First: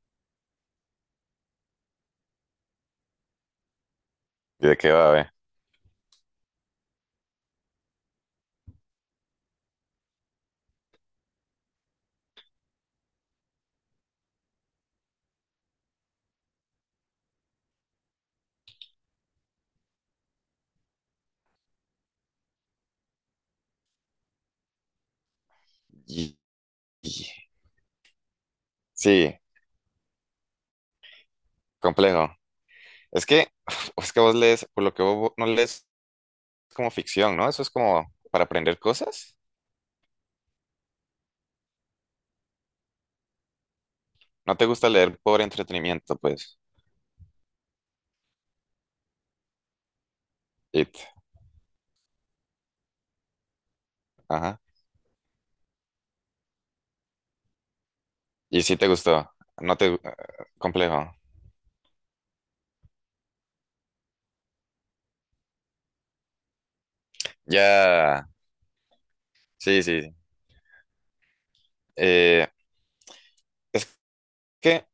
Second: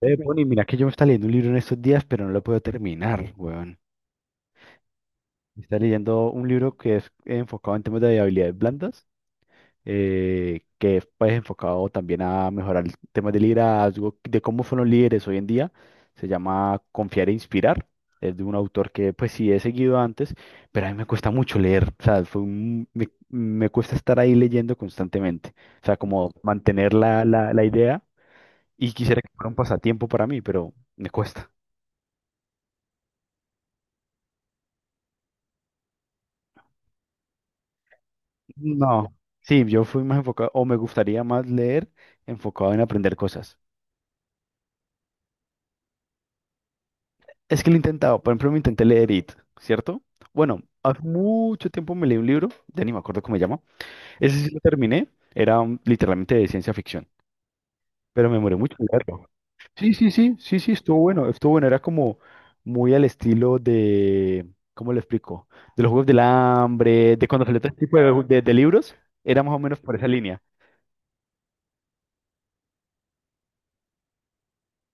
Bueno, y mira que yo me estaba leyendo un libro en estos días, pero no lo puedo terminar, weón. ¿Y de qué va, ve? Me está leyendo un libro que es enfocado en temas de habilidades blandas, que es pues, enfocado también a mejorar el tema de liderazgo, de cómo son los líderes hoy en día. Se llama Confiar e Inspirar. Es de un autor que pues sí he seguido antes, pero a mí me cuesta mucho leer. O sea, me cuesta estar ahí leyendo constantemente. O sea, como Y- mantener y- la idea y quisiera que Sí, fuera un pasatiempo para mí, pero me cuesta. complejo. Es que, es que vos lees, por lo que vos no lees como ficción, ¿no? Eso es como para aprender No, cosas. sí, yo fui más enfocado, o me gustaría más leer enfocado en aprender cosas. No te gusta leer por entretenimiento, pues. Es que lo he intentado, por ejemplo, me intenté leer It, ¿cierto? Bueno, It. hace mucho tiempo me leí un libro, ya ni me acuerdo cómo se llama, ese sí lo Ajá. terminé, era literalmente de ciencia ficción, pero me demoré Y mucho sí en te leerlo. gustó. No te... Sí, gu- sí, ah, sí, sí, sí, Complejo. Estuvo bueno, era como muy al estilo de, ¿cómo lo explico? De los Juegos del Hambre, de cuando salió este tipo de, Ya. de libros, era más o menos Sí, por sí, esa sí. línea. Eh, es que,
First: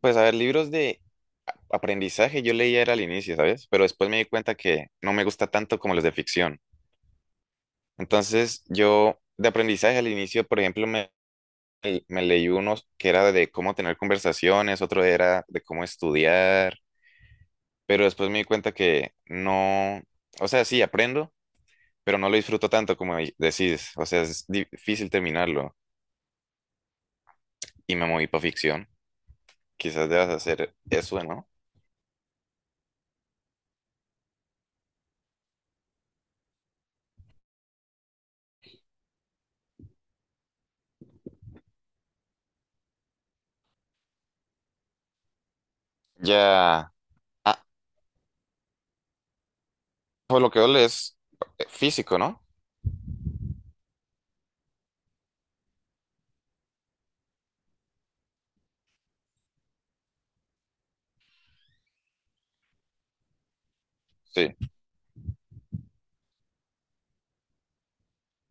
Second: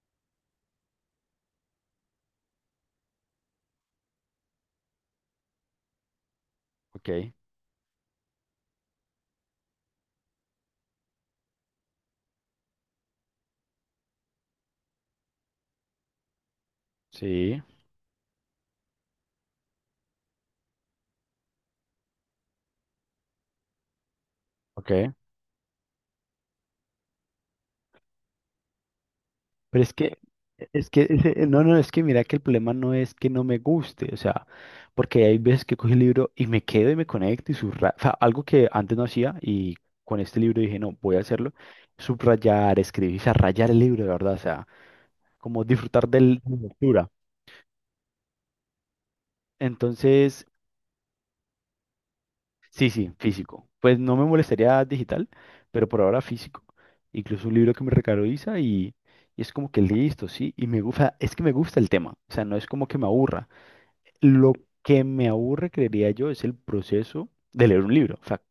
pues, a ver, libros de aprendizaje yo leía era al inicio, ¿sabes? Pero después me di cuenta que no me gusta tanto como los de ficción. Ok, Entonces, yo de aprendizaje al inicio, por ejemplo, me y me leí unos que era de cómo tener conversaciones, otro era de cómo estudiar, sí, pero después me di cuenta que no, o sea, sí aprendo, pero no lo disfruto tanto como decís, o sea, es difícil ok. terminarlo y me moví para ficción. Pero Quizás debas hacer es que, eso, ¿no? no, no, es que mira que el problema no es que no me guste, o sea, porque hay veces que cojo el libro y me quedo y me conecto y subrayo, o sea, algo que antes no hacía y con este libro dije, no, voy a hacerlo, subrayar, escribir, o sea, rayar el libro, de verdad, o sea, como disfrutar de la Ya. lectura. ah, por Entonces, lo que veo es físico, ¿no? sí, sí, físico. Pues no me molestaría digital, pero por ahora físico. Incluso un libro que me regaló Isa y es como que listo, sí, y me gusta, es que me gusta el tema, o sea, no es como que me aburra. Lo Sí. que me aburre, creería yo, es el proceso de leer un libro. O sea,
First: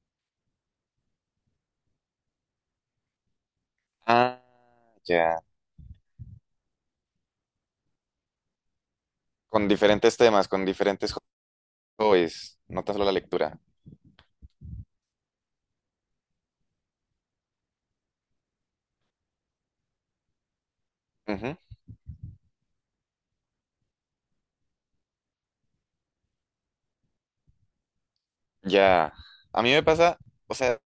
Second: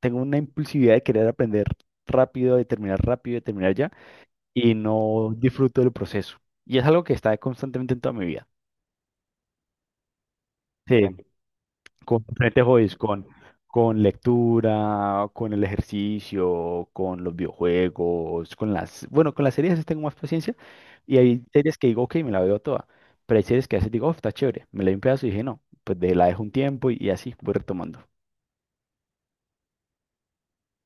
tengo una impulsividad de querer aprender rápido, de terminar ya, Ah, y no ya. disfruto del proceso. Y es algo que está constantemente en toda mi vida. Con diferentes temas, con Sí, diferentes con hobbies, diferentes no tan hobbies, solo la lectura. con lectura, con el ejercicio, con los videojuegos, con las, bueno, con las series sí tengo más paciencia. Y hay Ujú. series que digo, ok, me la veo toda. Pero hay series que a veces digo, oh, está chévere. Me la doy un pedazo y dije, no, pues de la dejo un tiempo y así voy retomando. Ya. A mí me pasa, o sea,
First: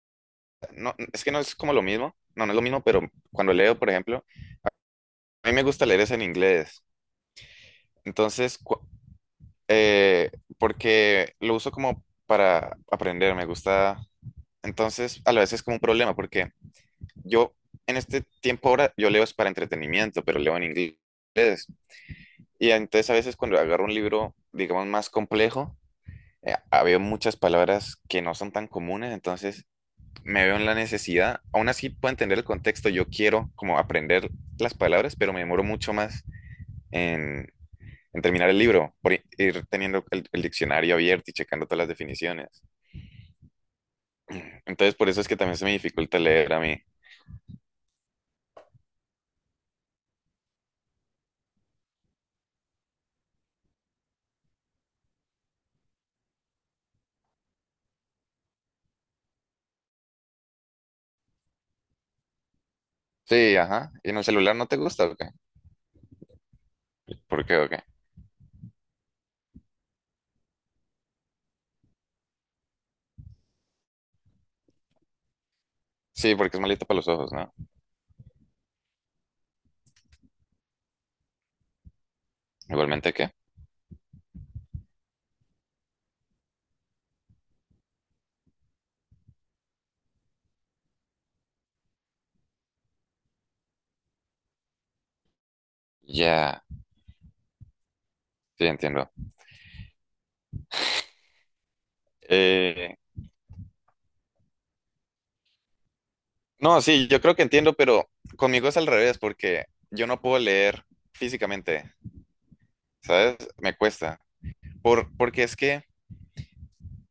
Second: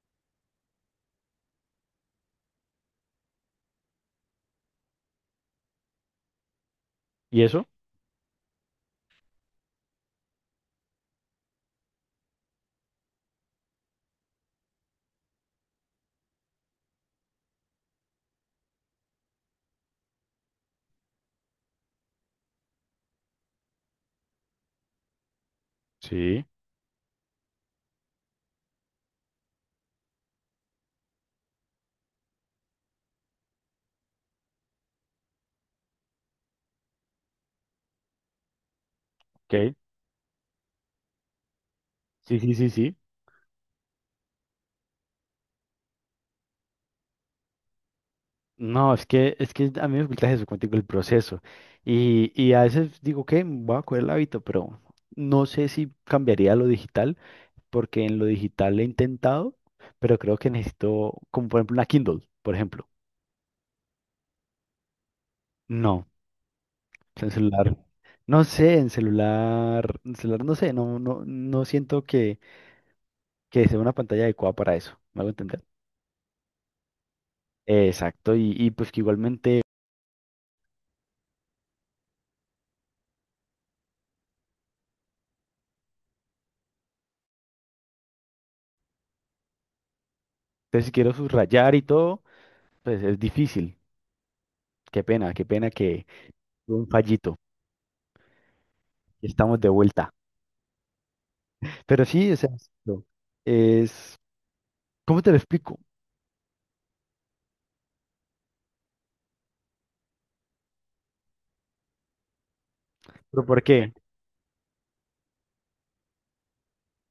no, es que no es como lo mismo, no, no es lo mismo, pero cuando leo, por ejemplo, a mí me gusta leer es en inglés, ¿Y eso? entonces, eh, porque lo uso como para aprender, me gusta, entonces, a la vez es como un problema, porque yo en este tiempo ahora, yo leo es para entretenimiento, pero leo en inglés, y entonces a veces cuando agarro un libro, digamos, más complejo, Sí, había muchas palabras que no son tan comunes, entonces me veo en la necesidad, aún así puedo entender el contexto, yo quiero como aprender las palabras, pero me demoro mucho más en, en terminar el libro, por ir ok. teniendo el diccionario abierto y checando todas las Sí, sí, definiciones. sí, sí. Entonces, por eso es que también se me dificulta leer a mí. No, es que a mí me gusta eso, contigo el proceso. Y a veces digo que voy a coger el hábito, pero no sé si cambiaría a lo digital, porque en lo digital he intentado, pero creo que necesito, como por ejemplo una Kindle, por ejemplo. Sí, ajá. ¿Y en el celular no te gusta o qué? No, en ¿Por qué o celular. qué? No sé, en celular no sé, no, no, no siento que sea una pantalla adecuada para eso. ¿Me hago entender? Sí, porque es malito para los ojos, ¿no? Exacto, y pues que igualmente, Igualmente, ¿qué? entonces si quiero subrayar y todo. Pues es difícil. Qué pena que Ya, fue un fallito. sí, entiendo. Estamos de vuelta. Pero sí, o sea, Eh, es- ¿cómo te lo explico? no, sí, yo creo que entiendo, pero conmigo es al revés, porque yo no puedo leer físicamente, ¿sabes? ¿Pero por Me qué? cuesta. Porque es que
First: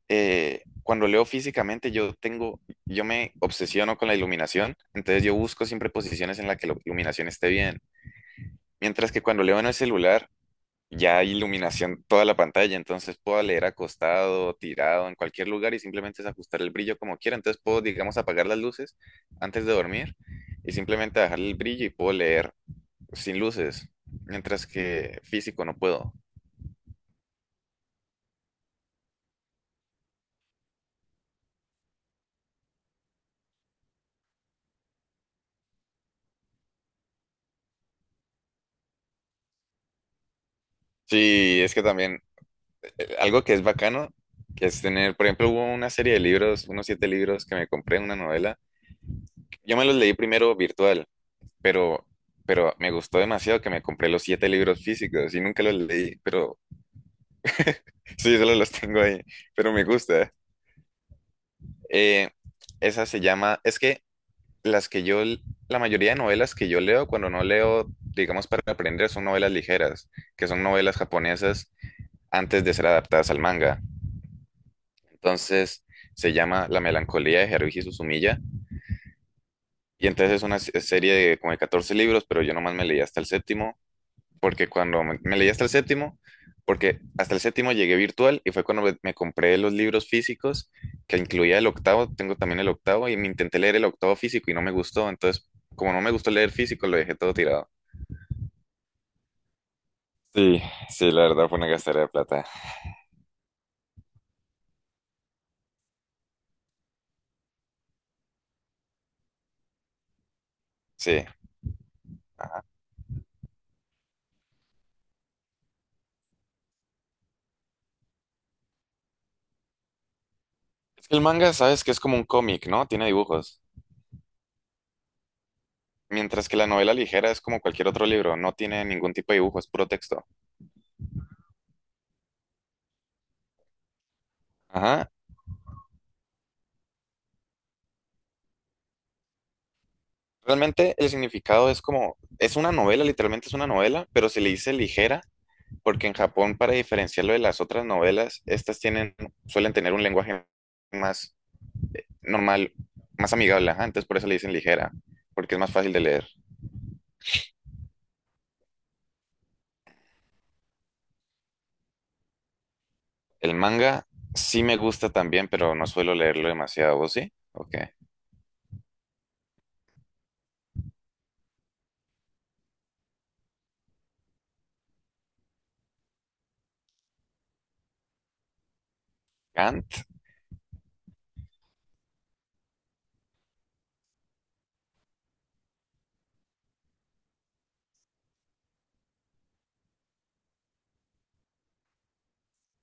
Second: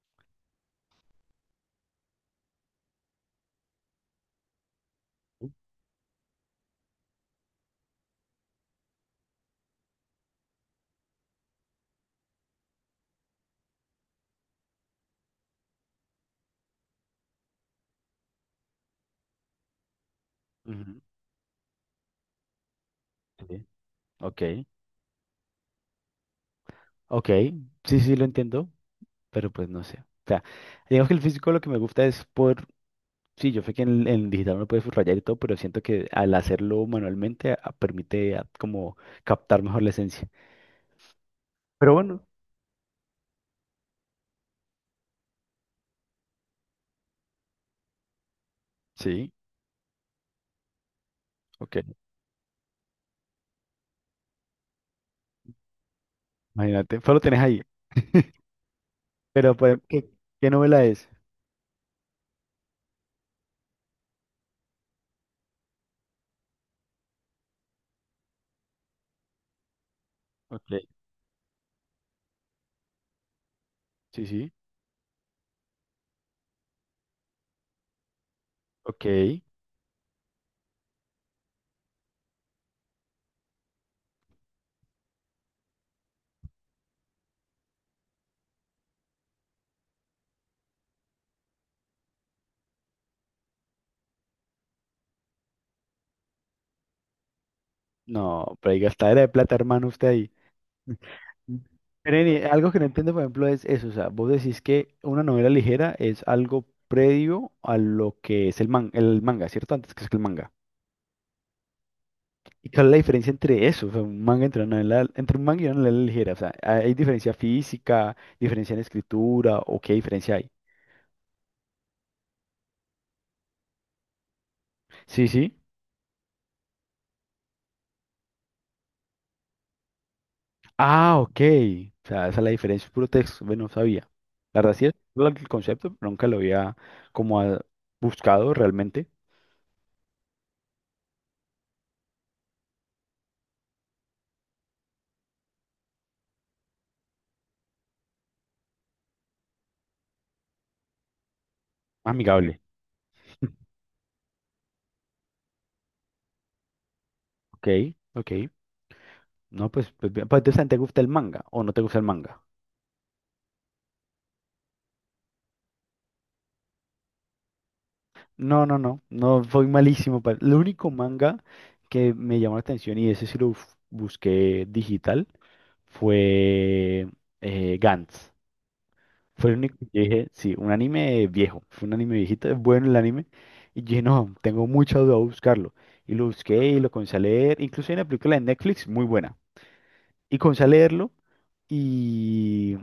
cuando leo físicamente, yo me obsesiono con la iluminación, entonces yo busco siempre posiciones en las que la iluminación esté bien. Mientras que cuando leo en el celular, ya hay iluminación toda la pantalla, entonces puedo leer acostado, tirado, en cualquier lugar y simplemente es ajustar el brillo como quiera. Entonces puedo, digamos, apagar las luces antes de dormir y Ujú, simplemente bajar el brillo y puedo leer sin sí, luces, ok, mientras que físico no puedo. ok, sí, sí, lo entiendo, pero pues no sé. O sea, digamos que el físico lo que me gusta es por, sí, yo sé que en digital uno puede subrayar y todo, pero siento que al hacerlo manualmente permite como captar mejor la esencia. Sí, es que Pero también bueno, algo que es bacano, que es tener, por ejemplo, hubo una serie de libros, unos siete libros que me compré, una novela. sí, Yo me los leí primero virtual, ok, pero, pero me gustó demasiado que me compré los siete libros físicos y nunca los leí, pero imagínate, solo tenés ahí. sí, solo los tengo ahí, Pero pero pues, me gusta. ¿qué novela es? Eh, Esa se llama, es que las que yo, la mayoría de novelas que yo leo cuando no leo, digamos, para aprender son novelas ligeras, que son Ok, novelas japonesas antes de ser adaptadas al manga. sí, sí. Entonces, se llama La melancolía de Haruhi Suzumiya. Ok, Y entonces es una serie de como de 14 libros, pero yo nomás me leí hasta el séptimo, porque cuando me leí hasta el séptimo, porque hasta el séptimo llegué virtual y fue cuando me compré los libros físicos, que incluía el octavo, tengo también el octavo, y me intenté leer el octavo físico y no me gustó, entonces como no me gustó leer físico, lo dejé todo tirado. no, pero hay gastadera de plata, hermano, usted ahí. Sí, sí, la verdad fue una gastadera de plata. Nene, algo que no entiendo, por ejemplo, es eso, o sea, vos decís que una novela ligera es algo previo a lo que es el manga, ¿cierto? Antes que es el manga. Sí. Ajá. ¿Y cuál es la diferencia entre eso? O sea, un manga entre una novela, entre un manga y una novela ligera, o sea, ¿hay diferencia física, diferencia en escritura o qué diferencia hay? Es que el manga, sabes que es como un cómic, ¿no? Tiene dibujos. Sí, sí. Mientras que la novela ligera es como cualquier otro libro, no tiene ningún tipo de dibujo, es puro texto. Ah, ok. O sea, esa es la diferencia, es puro texto. Bueno, no sabía. La verdad sí es Ajá. el concepto, pero nunca lo había como buscado realmente. Realmente el significado es como, es una novela, literalmente es una novela, pero se le dice ligera, porque en Japón, para diferenciarlo de las otras novelas, estas tienen, suelen tener un lenguaje más Amigable. normal, más amigable, ajá, entonces por eso le dicen ligera, porque es más fácil de leer. Ok, ok. No, pues, pues, bien. Pues, entonces, ¿te gusta el manga o no te gusta el manga? El manga sí me gusta también, pero no suelo leerlo demasiado, ¿vos sí? Ok. No, no, no. No, fue malísimo. Lo único manga que me llamó la atención y ese sí lo busqué digital fue Gantz. Fue el único que yo Kant. dije, sí, un anime viejo. Fue un anime viejito, es bueno el anime. Y yo dije, no, tengo mucha duda de buscarlo. Y lo busqué y lo comencé a leer. Incluso hay una película de Netflix muy buena. Y comencé a leerlo y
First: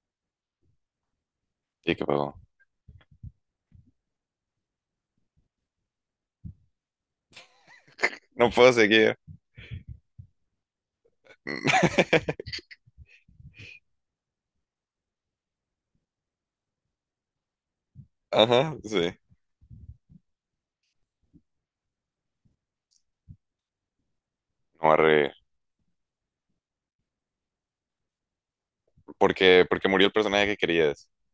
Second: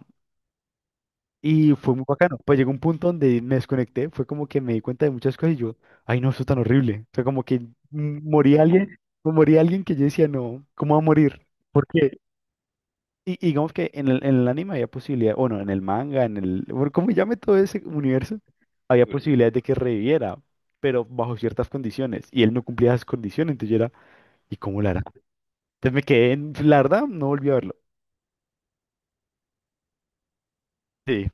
y ¿Y fue qué muy pasó? bacano. Pues llegó un punto donde me desconecté, fue como que me di cuenta de muchas cosas y yo, ay no, eso es tan horrible. O sea, como que No moría puedo alguien, seguir. o moría alguien que yo decía, no, ¿cómo va a morir? Porque, y digamos que en el anime había posibilidad, bueno, en el manga, en el, bueno, como llame todo ese universo, Ajá, había Ujú. sí. Posibilidades de que reviviera, pero bajo ciertas condiciones. Y él no cumplía esas condiciones, entonces yo era, ¿y cómo la No, hará? arre. Entonces me quedé en, la verdad, no volví a verlo. Porque murió el personaje que querías. Sí,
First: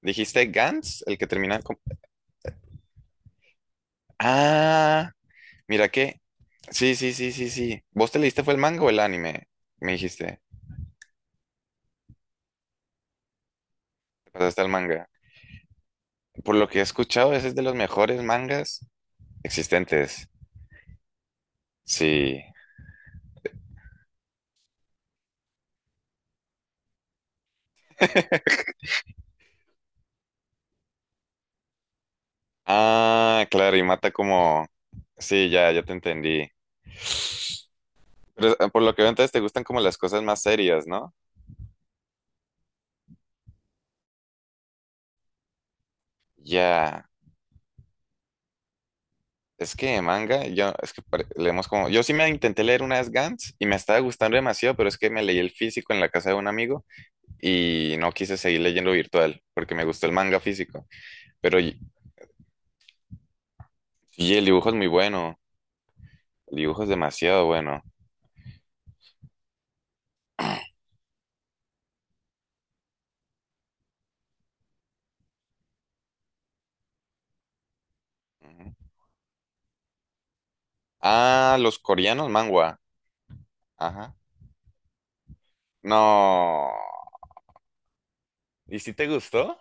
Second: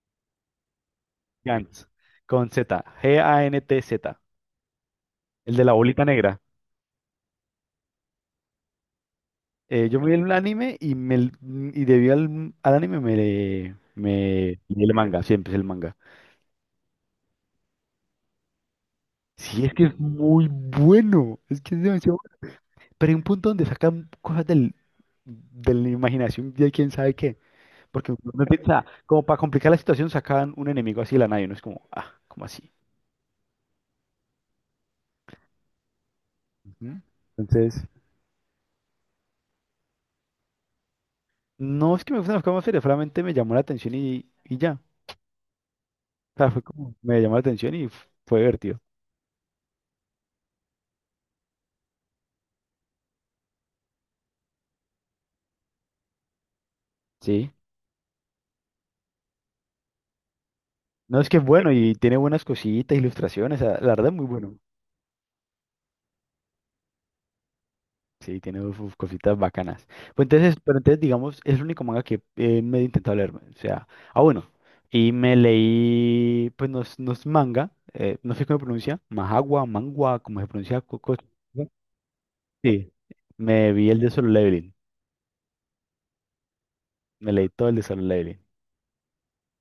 ¿Dijiste Gantz, el que termina con? Gantz, con Z, GANTZ, Ah, el de la mira bolita qué. negra. Sí, sí, sí, sí, sí. ¿Vos te leíste fue el manga o el anime? Me Yo me vi el dijiste. anime y debido al anime Te me pasaste al leí el manga. manga, siempre es el manga. Por lo que he escuchado, ese es de los mejores mangas Sí, es que es existentes. muy bueno, es que es demasiado Sí. bueno. Pero hay un punto donde sacan cosas del, de la imaginación de quién sabe qué. Porque uno piensa, como para complicar la situación, sacan un enemigo así de la nada y uno es como, ah, ¿cómo así? Ah, claro, y mata como. Sí, ya, ya te entendí. Ujú. Entonces, Pero, por lo que veo, entonces te gustan como las cosas más serias, ¿no? no es que me gusten las cosas más serias, solamente me llamó la atención y ya. O sea, fue como, Ya. me llamó la atención y fue divertido. Es que manga, yo, es que leemos como. Yo sí me intenté leer una vez Gantz y me estaba gustando demasiado, pero es que me leí el físico en la casa de un amigo, Sí. y no quise seguir leyendo virtual porque me gustó el manga físico. No, es que es Pero bueno y tiene buenas cositas, ilustraciones, la verdad es muy sí, el bueno. dibujo es muy bueno. El dibujo es demasiado bueno. Sí, tiene uf, cositas bacanas. Pues entonces, pero entonces, digamos, es el único manga que me he intentado leerme. O sea, ah, bueno. Y me leí, pues no es, no es manga, no sé cómo se Ujú. pronuncia, Mahagua, Mangua, cómo se pronuncia. Ah, ¿No? los coreanos manhwa. Sí, me vi el de Ajá. Solo Leveling. No. Me leí todo el de Solo Leveling. ¿Y si te gustó?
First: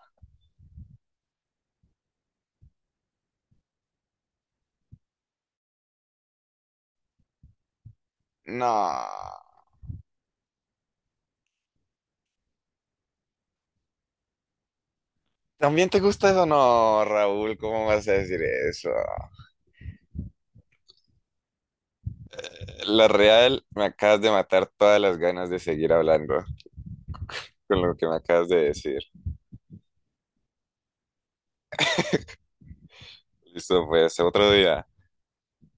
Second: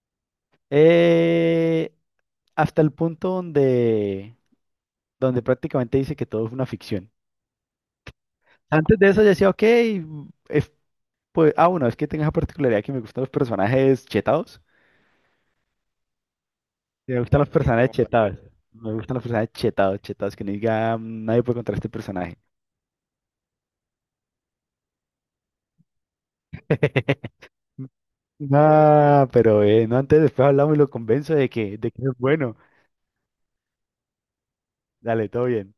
Eh, hasta el punto donde, donde prácticamente dice que todo es una ficción. Antes No. de eso ya decía, ok, es- pues, ah, bueno, es que tengo esa particularidad que me gustan los personajes chetados. ¿También te gusta eso? No, Sí, me gustan los Raúl, ¿cómo personajes como vas a chetados. decir eso? Me gustan los personajes chetados, chetados, que no diga "Mm, nadie puede contra este personaje. La real, me acabas de matar todas las ganas de seguir hablando con lo que me acabas de decir. No, pero no antes, después hablamos y lo convenzo de que es bueno. Listo, pues, otro día. Dale, todo bien.